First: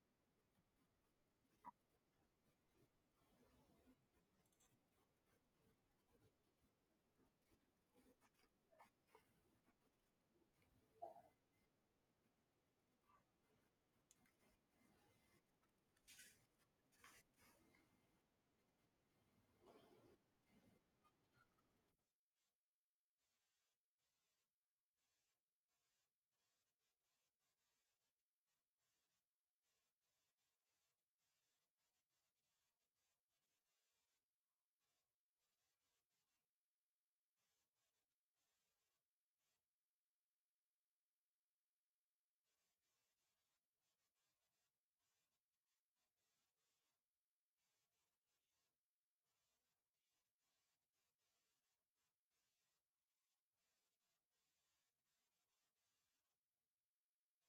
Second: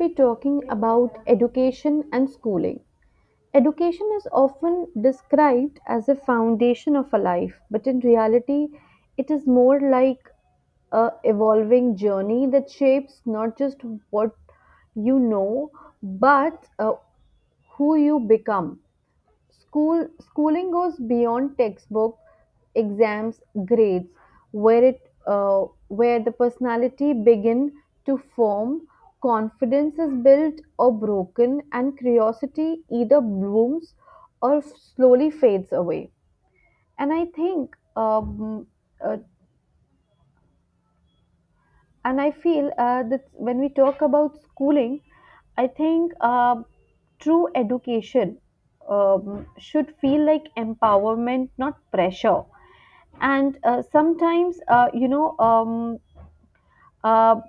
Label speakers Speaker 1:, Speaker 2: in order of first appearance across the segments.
Speaker 1: Be talking about education and schooling. Education is often described as a foundation of a life, but in reality, it is more like a evolving journey that shapes not just what you know, but who you become. Schooling goes beyond textbook, exams, grades, where it where the personality begin to form, confidence is built or broken, and curiosity either blooms or slowly fades away. And I think um, uh, and I feel that when we talk about schooling, I think true education should feel like empowerment, not pressure. And sometimes, uh,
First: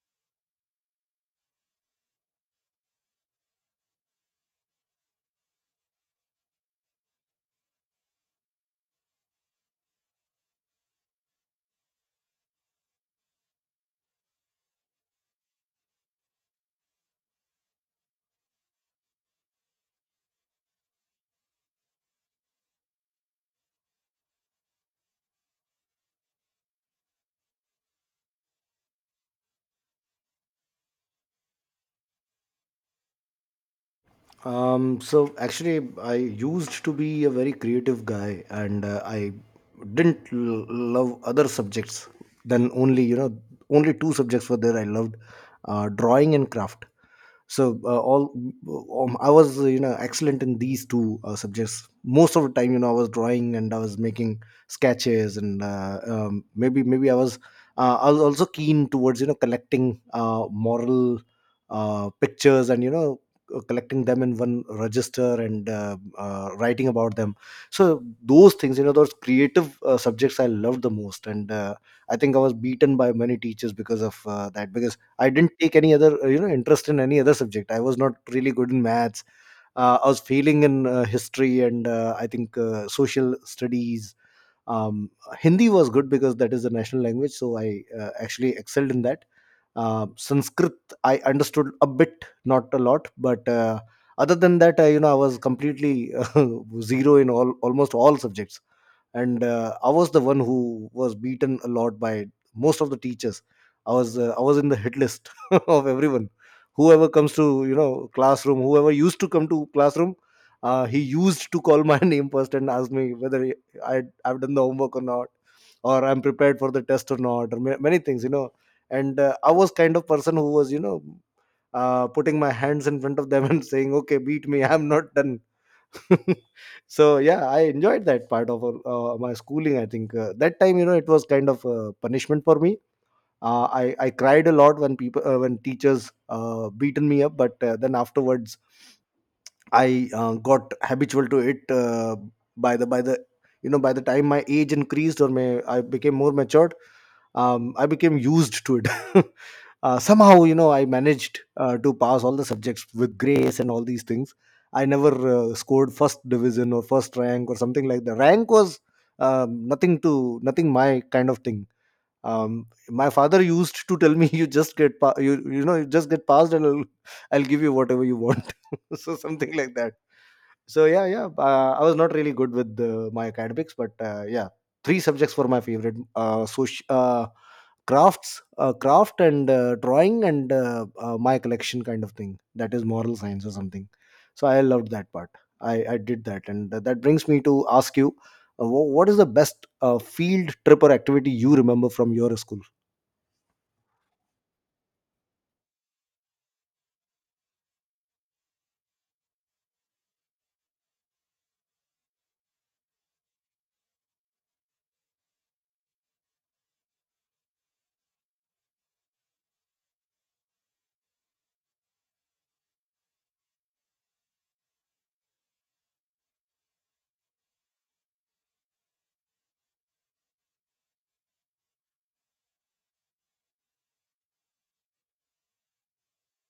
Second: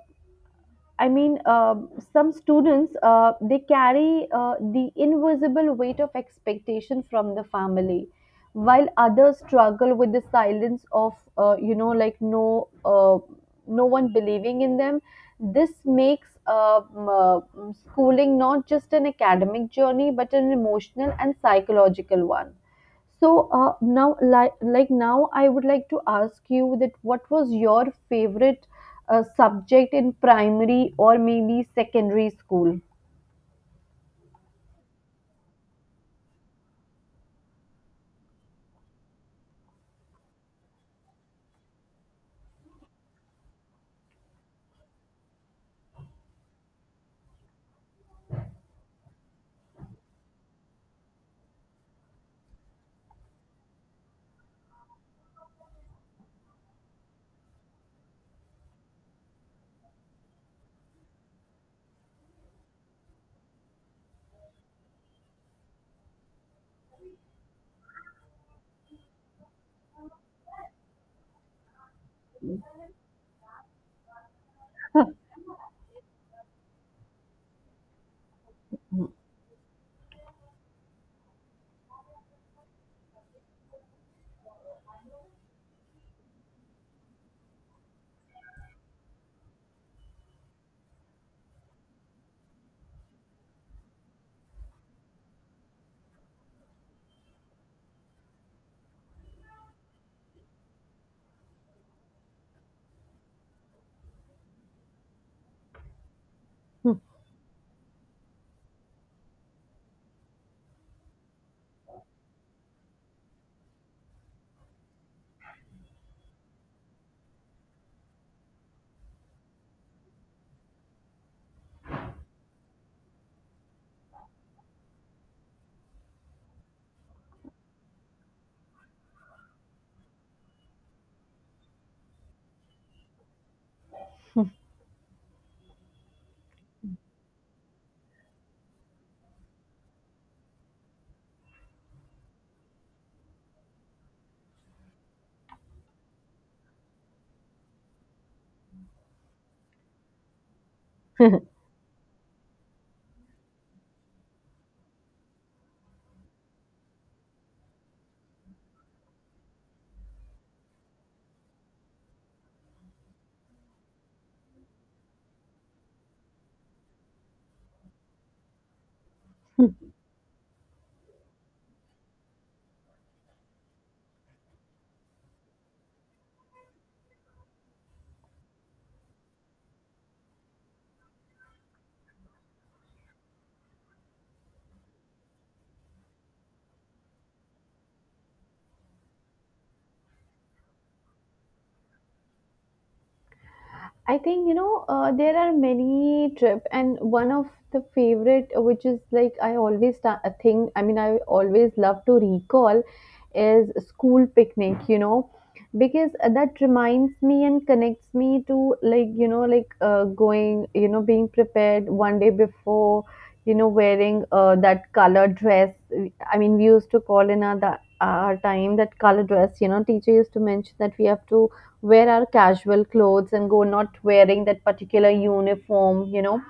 Speaker 1: I mean, some students, they carry the invisible weight of expectation from the family, while others struggle with the silence of, like, uh, no one believing in them. This makes, schooling not just an academic journey but an emotional and psychological one. So now, like now, I would like to ask you that what was your favorite subject in primary or maybe secondary school?
Speaker 2: So actually, I used to be a very creative guy, and I didn't love other subjects than only you know only two subjects were there I loved, drawing and craft. So all I was excellent in these two subjects. Most of the time, I was drawing and I was making sketches, and maybe I was also keen towards collecting moral pictures, and collecting them in one register, and writing about them. So those things, those creative subjects, I loved the most. And I think I was beaten by many teachers because of that, because I didn't take any other interest in any other subject. I was not really good in maths. I was failing in history and I think social studies. um, Hindi was good because that is the national language, so I actually excelled in that. Sanskrit I understood a bit, not a lot, but other than that, I was completely zero in all, almost all subjects. And I was the one who was beaten a lot by most of the teachers. I was I was in the hit list of everyone.
Speaker 1: Mhm.
Speaker 2: Whoever comes to classroom, whoever used to come to classroom, he used to call my name first and ask me whether I've done the homework or not, or I'm prepared for the test or not, or many things, you know. And I was kind of person who was putting my hands in front of them and saying, okay, beat me, I'm not done. So yeah, I enjoyed that part of my schooling. I think that time, you know, it was kind of a punishment for me. I cried a lot when people when teachers beaten me up, but then afterwards I got habitual to it. By the by the time my age increased, or may I became more matured, I became used to it. Somehow, you know, I managed to pass all the subjects with grace and all these things. I never scored first division or first rank or something like that. Rank was nothing to nothing, my kind of thing. My father used to tell me, you just you, you know you just get passed, and I'll give you whatever you want. So something like that. So yeah. I was not really good with my academics, but yeah, three subjects were my favorite: craft, and drawing, and my collection kind of thing. That is moral science or something. So I loved that part. I did that, and that brings me to ask you, what is the best field trip or activity you remember from your school?
Speaker 1: I think there are many trip, and one of the favorite, which is like I always a thing. I mean, I always love to recall is school picnic. Because that reminds me and connects me to, like, going, being prepared one day before. You know, wearing that color dress. I mean, we used to call in our time that color dress. You know, teacher used to mention that we have to wear our casual clothes and go not wearing that particular uniform, you know,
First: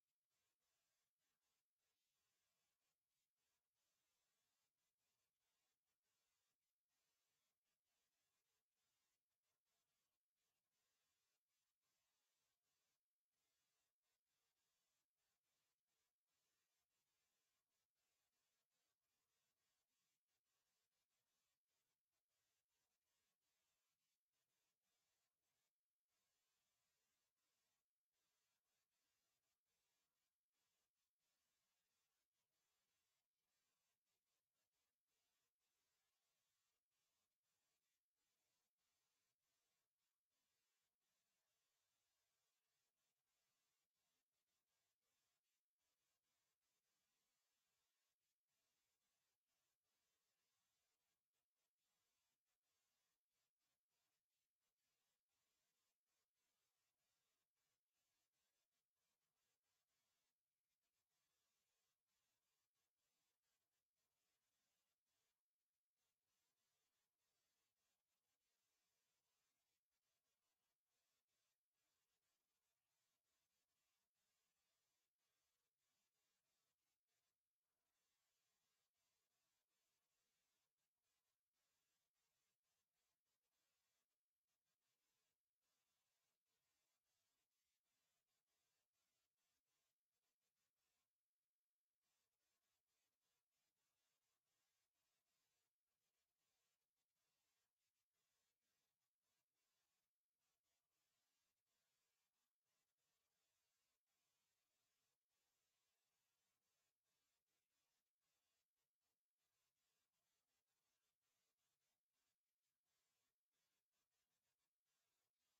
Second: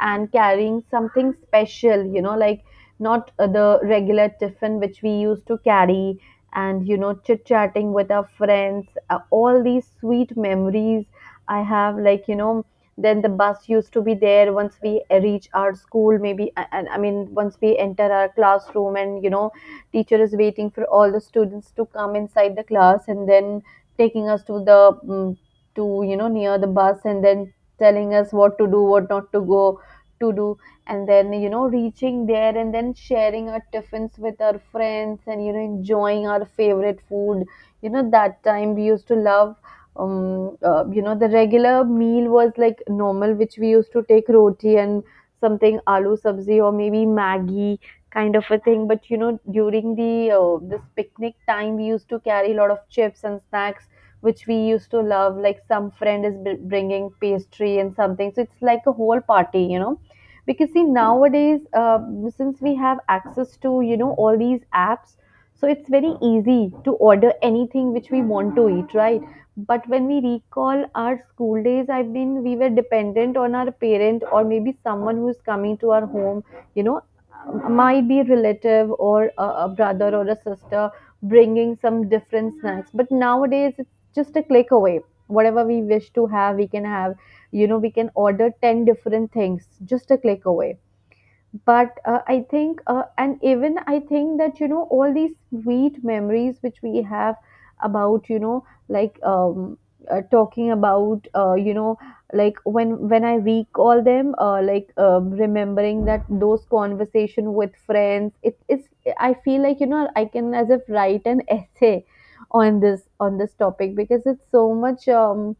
Speaker 1: and carrying something special, you know, like not the regular tiffin which we used to carry, and you know chit-chatting with our friends, all these sweet memories I have, like you know. Then the bus used to be there once we reach our school, maybe and I mean once we enter our classroom, and you know teacher is waiting for all the students to come inside the class, and then taking us to the, mm to you know near the bus, and then telling us what to do, what not to go to do, and then you know reaching there, and then sharing our tiffins with our friends, and you know enjoying our favorite food. You know, that time we used to love, you know, the regular meal was like normal, which we used to take roti and something, aloo sabzi or maybe maggi kind of a thing. But you know, during the this picnic time we used to carry a lot of chips and snacks, which we used to love, like some friend is bringing pastry and something, so it's like a whole party, you know, because see, nowadays, since we have access to you know all these apps, so it's very easy to order anything which we want to eat, right? But when we recall our school days, I mean we were dependent on our parent or maybe someone who's coming to our home, you know, might be a relative or a brother or a sister bringing some different snacks. But nowadays, just a click away, whatever we wish to have we can have. You know, we can order 10 different things, just a click away. But I think, and even I think that you know all these sweet memories which we have about you know, like, talking about, you know, like, when I recall them, like, remembering that those conversation with friends, it is, I feel like you know I can as if write an essay on this, on this topic, because it's so much,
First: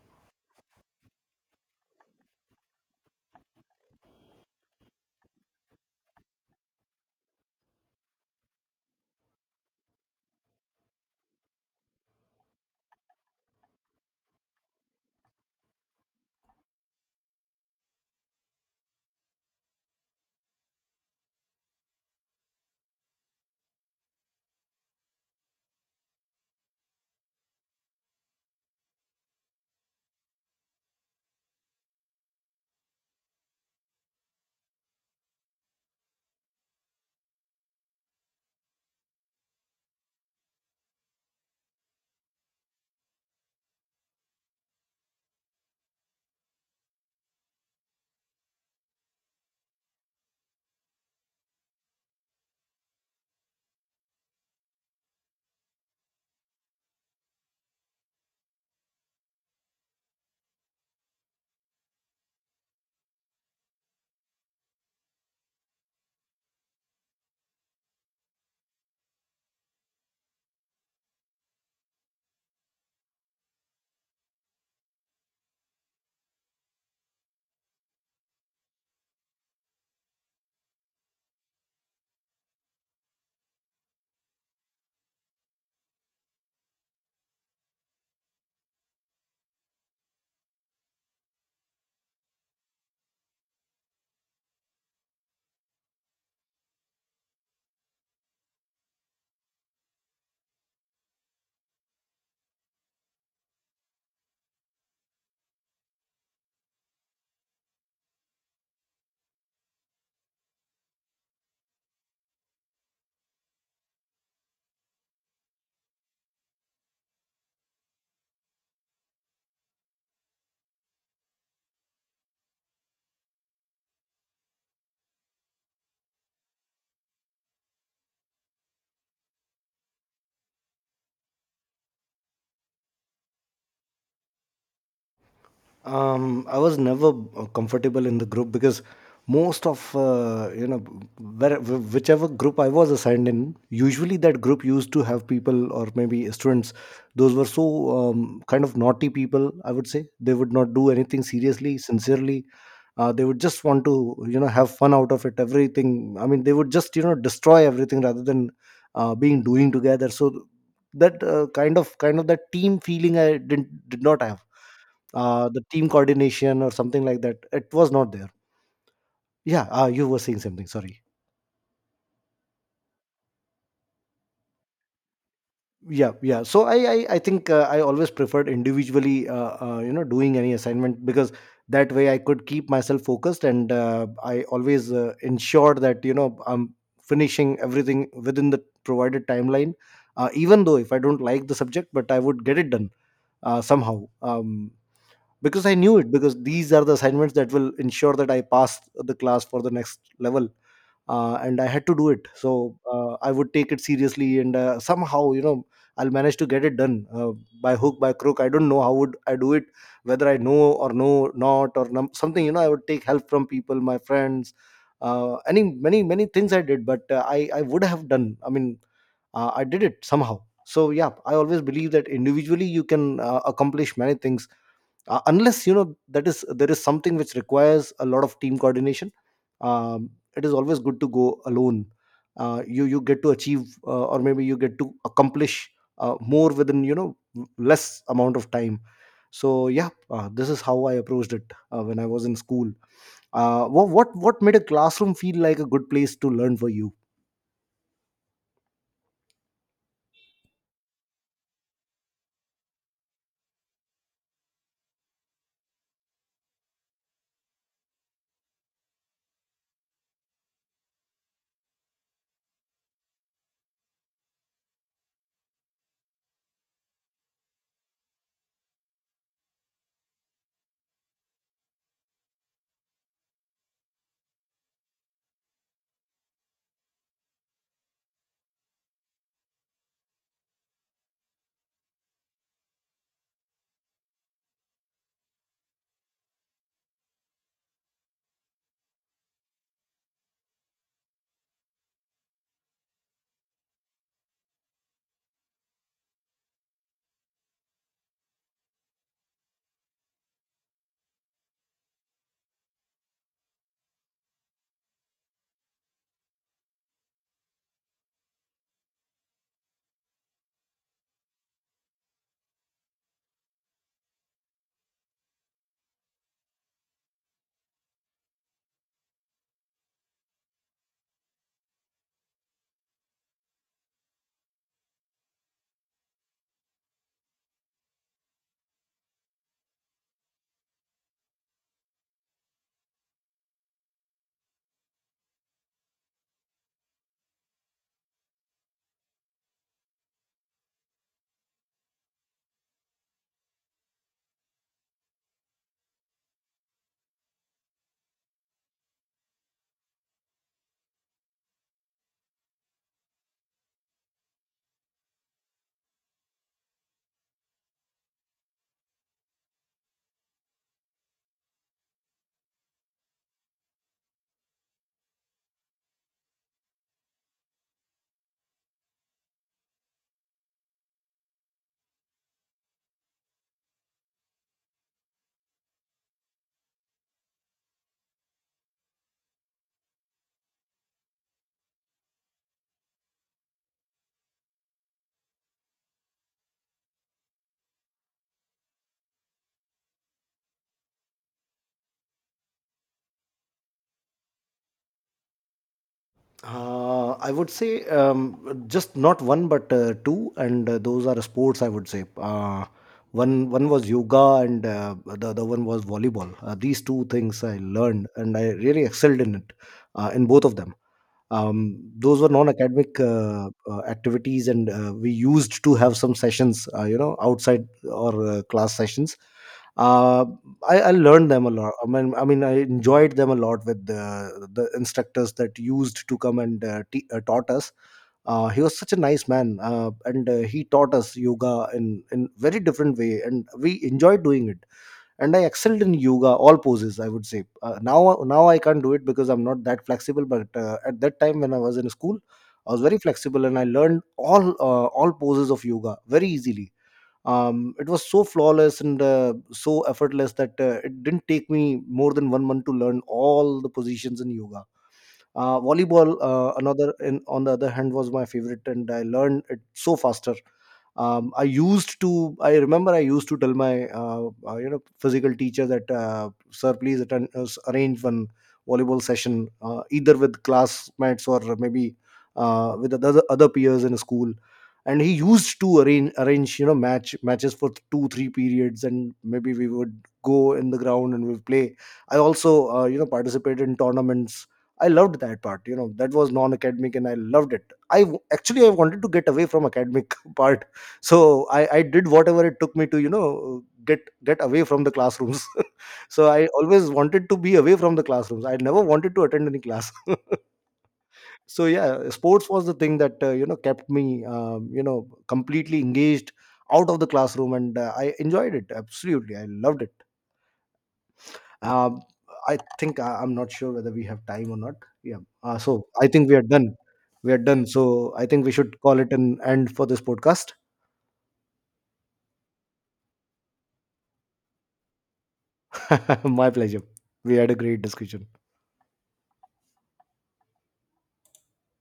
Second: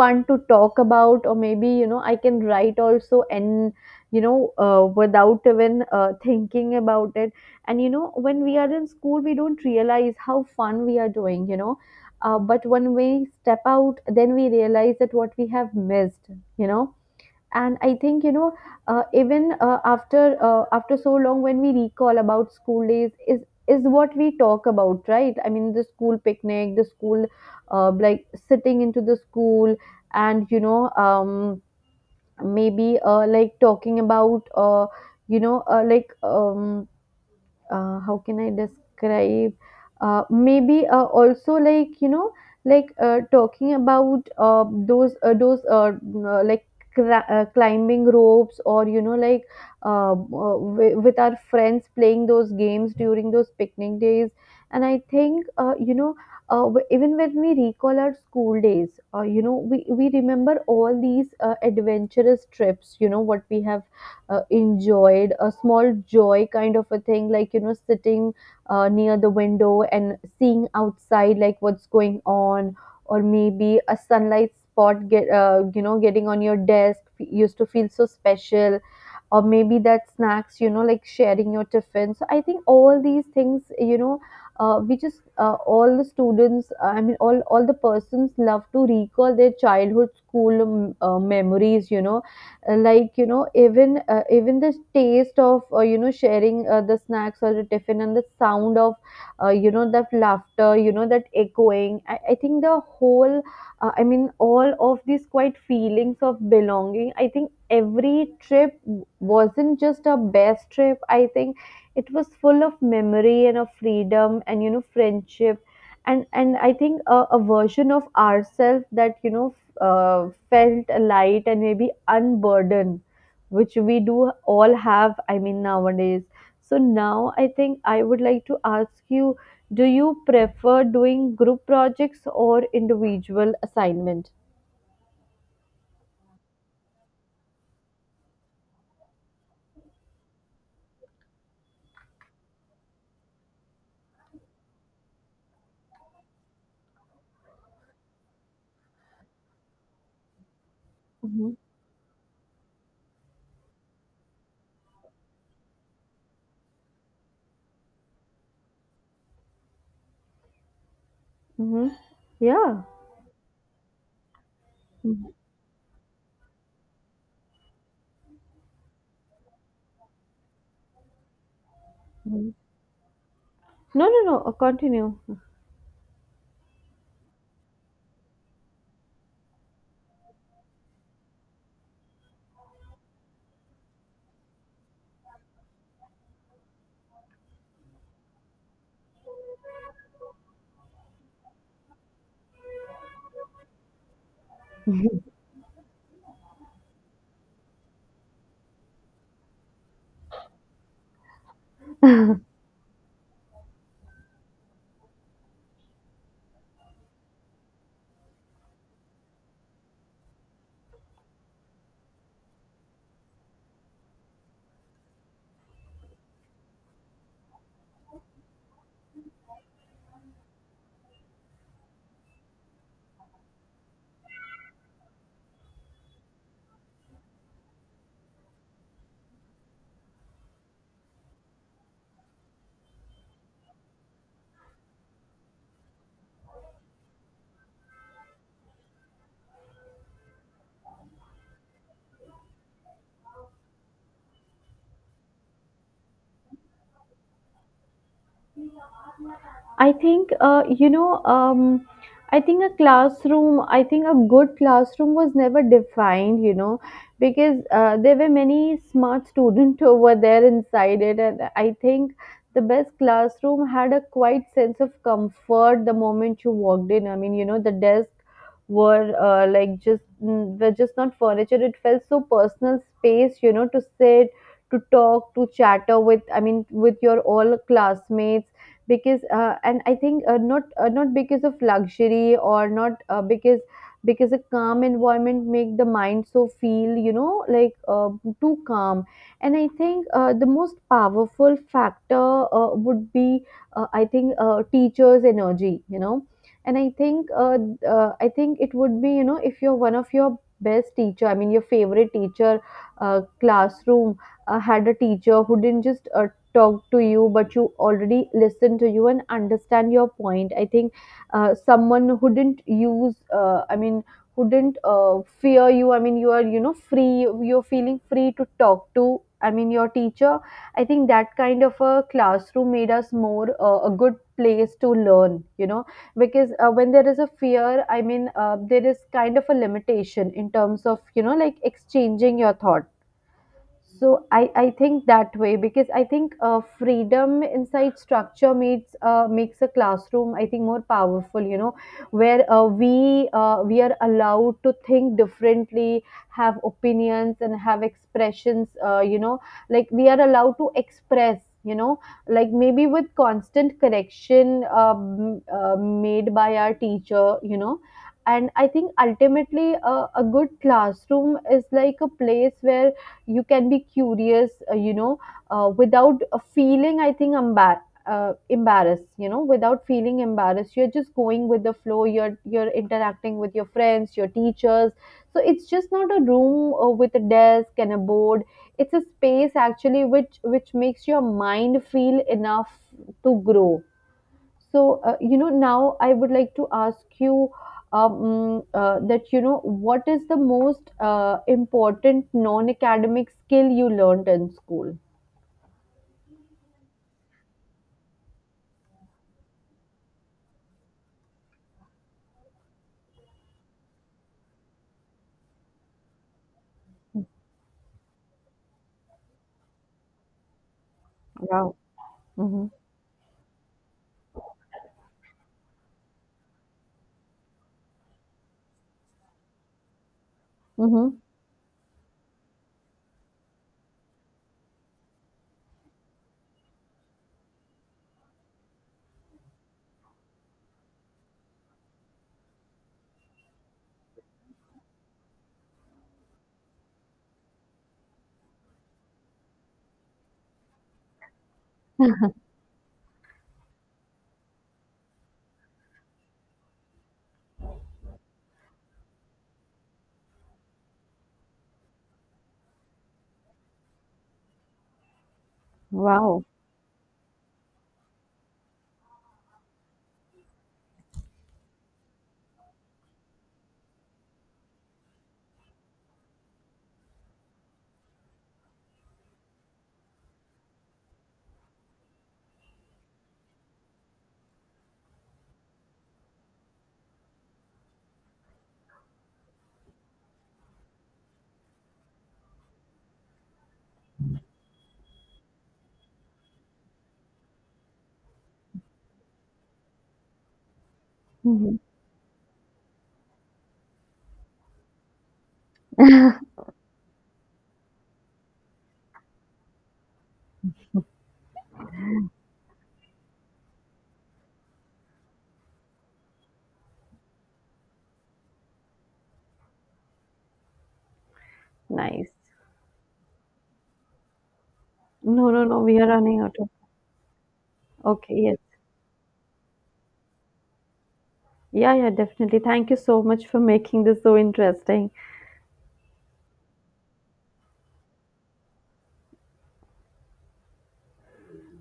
Speaker 1: want to talk about. Or maybe you know I can write also, and you know, without even thinking about it. And you know, when we are in school we don't realize how fun we are doing, you know, but when we step out, then we realize that what we have missed, you know. And I think you know, even after so long, when we recall about school days is what we talk about, right? I mean the school picnic, the school, like sitting into the school, and you know, maybe, like talking about, you know, like, how can I describe? Maybe also, like you know, like talking about, those like, climbing ropes, or you know, like, with our friends playing those games during those picnic days. And I think, you know. Even when we recall our school days, you know, we remember all these adventurous trips, you know, what we have enjoyed, a small joy kind of a thing, like you know, sitting near the window and seeing outside, like what's going on, or maybe a sunlight spot, get you know, getting on your desk used to feel so special. Or maybe that snacks, you know, like sharing your tiffin. So I think all these things, you know, we just all the students, I mean, all the persons love to recall their childhood school, memories, you know. Like you know, even even the taste of, you know, sharing the snacks or the tiffin, and the sound of, you know, that laughter, you know, that echoing, I think the whole, I mean all of these quite feelings of belonging, I think every trip wasn't just a best trip. I think it was full of memory and of freedom and you know friendship. And I think a version of ourselves that you know felt light, and maybe unburdened, which we do all have, I mean nowadays. So now I think I would like to ask you, do you prefer doing group projects or individual assignment?
Speaker 2: I was never comfortable in the group, because most of whichever group I was assigned in, usually that group used to have people or maybe students. Those were so kind of naughty people. I would say they would not do anything
Speaker 1: Mm-hmm.
Speaker 2: seriously, sincerely. They would just want to, you know, have fun out of it. Everything. I mean, they would just, you know, destroy everything rather than being doing together. So that uh, kind
Speaker 1: Mm-hmm.
Speaker 2: of kind of that team
Speaker 1: Yeah.
Speaker 2: feeling I did not have.
Speaker 1: Mhm.
Speaker 2: The team coordination or something like that, it was not there. Yeah, you were saying something, sorry?
Speaker 1: Mhm. No, no, no. Continue.
Speaker 2: Yeah, yeah. So I think I always preferred individually doing any assignment, because that way I could keep myself focused, and I always ensured that, you know, I'm finishing everything within the provided timeline. Even though if I don't like the subject, but I would get it done somehow, because I knew it, because these are the assignments that will ensure that I pass the class for the next level. And I had to do it. So I would take it seriously, and somehow, you know, I'll manage to get it done by hook, by crook. I don't know how would I do it, whether I know or know not, or something. You know, I would take help from people, my friends, any many things I did, but I would have done. I mean, I did it somehow. So yeah, I always believe that individually you can accomplish many things, unless, you know, that is, there is something which requires a lot of team coordination. um, it is always good to go alone. You get to achieve, or maybe you get to accomplish more within, you know, less amount of time. So yeah, this is how I approached it when I was in school. What made a classroom feel like a good place to learn for you?
Speaker 1: I think, you know, I think a classroom, I think a good classroom was never defined, you know, because there were many smart students over there inside it. And I think the best classroom had a quite sense of comfort the moment you walked in. I mean, you know, the desk were, were just not furniture, it felt so personal space, you know, to sit, to talk, to chatter with, I mean with your all classmates. Because and I think, not because of luxury, or not because because a calm environment make the mind so feel, you know, like, too calm. And I think, the most powerful factor, would be, I think, teachers energy, you know. And I think, I think it would be, you know, if you're one of your best teacher, I mean your favorite teacher, classroom, had a teacher who didn't just, talk to you, but you already listen to you and understand your point. I think someone who didn't use, I mean, who didn't, fear you, I mean you are you know free, you're feeling free to talk to, I mean your teacher. I think that kind of a classroom made us more, a good place to learn, you know. Because when there is a fear, I mean, there is kind of a limitation in terms of you know like exchanging your thoughts. So I think that way, because I think freedom inside structure makes, makes a classroom I think more powerful, you know, where, we are allowed to think differently, have opinions and have expressions, you know, like, we are allowed to express, you know, like, maybe with constant correction, made by our teacher, you know. And I think ultimately, a good classroom is like a place where you can be curious, you know, without, feeling, I think, embarrassed, you know, without feeling embarrassed. You're just going with the flow, you're interacting with your friends, your teachers. So it's just not a room, with a desk and a board, it's a space actually which makes your mind feel enough to grow. So, you know, now I would like to ask you, that, you know, what is the most important non academic skill you learned in school?
Speaker 2: I would say just not one but two, and those are sports. I would say one was yoga, and the other one was volleyball. These two things I learned, and I really excelled in it in both of them.
Speaker 1: Wow.
Speaker 2: Those were
Speaker 1: Mm-hmm.
Speaker 2: non-academic activities, and we used to have some sessions outside or class sessions. uh, I
Speaker 1: Mm-hmm.
Speaker 2: learned them a lot. I mean, I enjoyed them a lot with the instructors that used to come and taught us. He was such a nice man, and he taught us yoga in very different way, and we enjoyed doing it. And I excelled in yoga, all poses, I would say. Now I can't do it because I'm not that flexible, but at that time when I was in school, I was very flexible, and I learned all poses of yoga very easily. It was so flawless and so effortless that it didn't take me more than 1 month to learn all the positions in yoga. Volleyball,
Speaker 1: Wow.
Speaker 2: on the other hand, was my favorite, and I learned it so faster. I remember I used to tell my physical teacher that, sir, please arrange one volleyball session either with classmates or maybe with the other peers in school. And he used to arrange, you know, matches for 2 3 periods, and maybe we would go in the ground and we'd play. I also participated in tournaments. I loved that part, you know, that was non academic and I loved it. Actually, I wanted to get away from academic part. So
Speaker 1: Mm-hmm.
Speaker 2: I did whatever it took me to, you know, get away from the classrooms. So I always wanted to be away from the classrooms, I never wanted to attend any class. So yeah, sports was the thing that kept me completely engaged out of the classroom, and I enjoyed it absolutely, I loved it. um,
Speaker 1: Nice.
Speaker 2: I think I'm not sure whether we have time or not. Yeah,
Speaker 1: No, no, no.
Speaker 2: so
Speaker 1: We
Speaker 2: I
Speaker 1: are
Speaker 2: think we
Speaker 1: running
Speaker 2: are
Speaker 1: out
Speaker 2: done.
Speaker 1: of.
Speaker 2: We are done. So I
Speaker 1: Okay.
Speaker 2: think we
Speaker 1: Yes.
Speaker 2: should call it an end for this podcast.
Speaker 1: Yeah, yeah, definitely. Thank you so much for making this so interesting.
Speaker 2: My pleasure. We had a great discussion.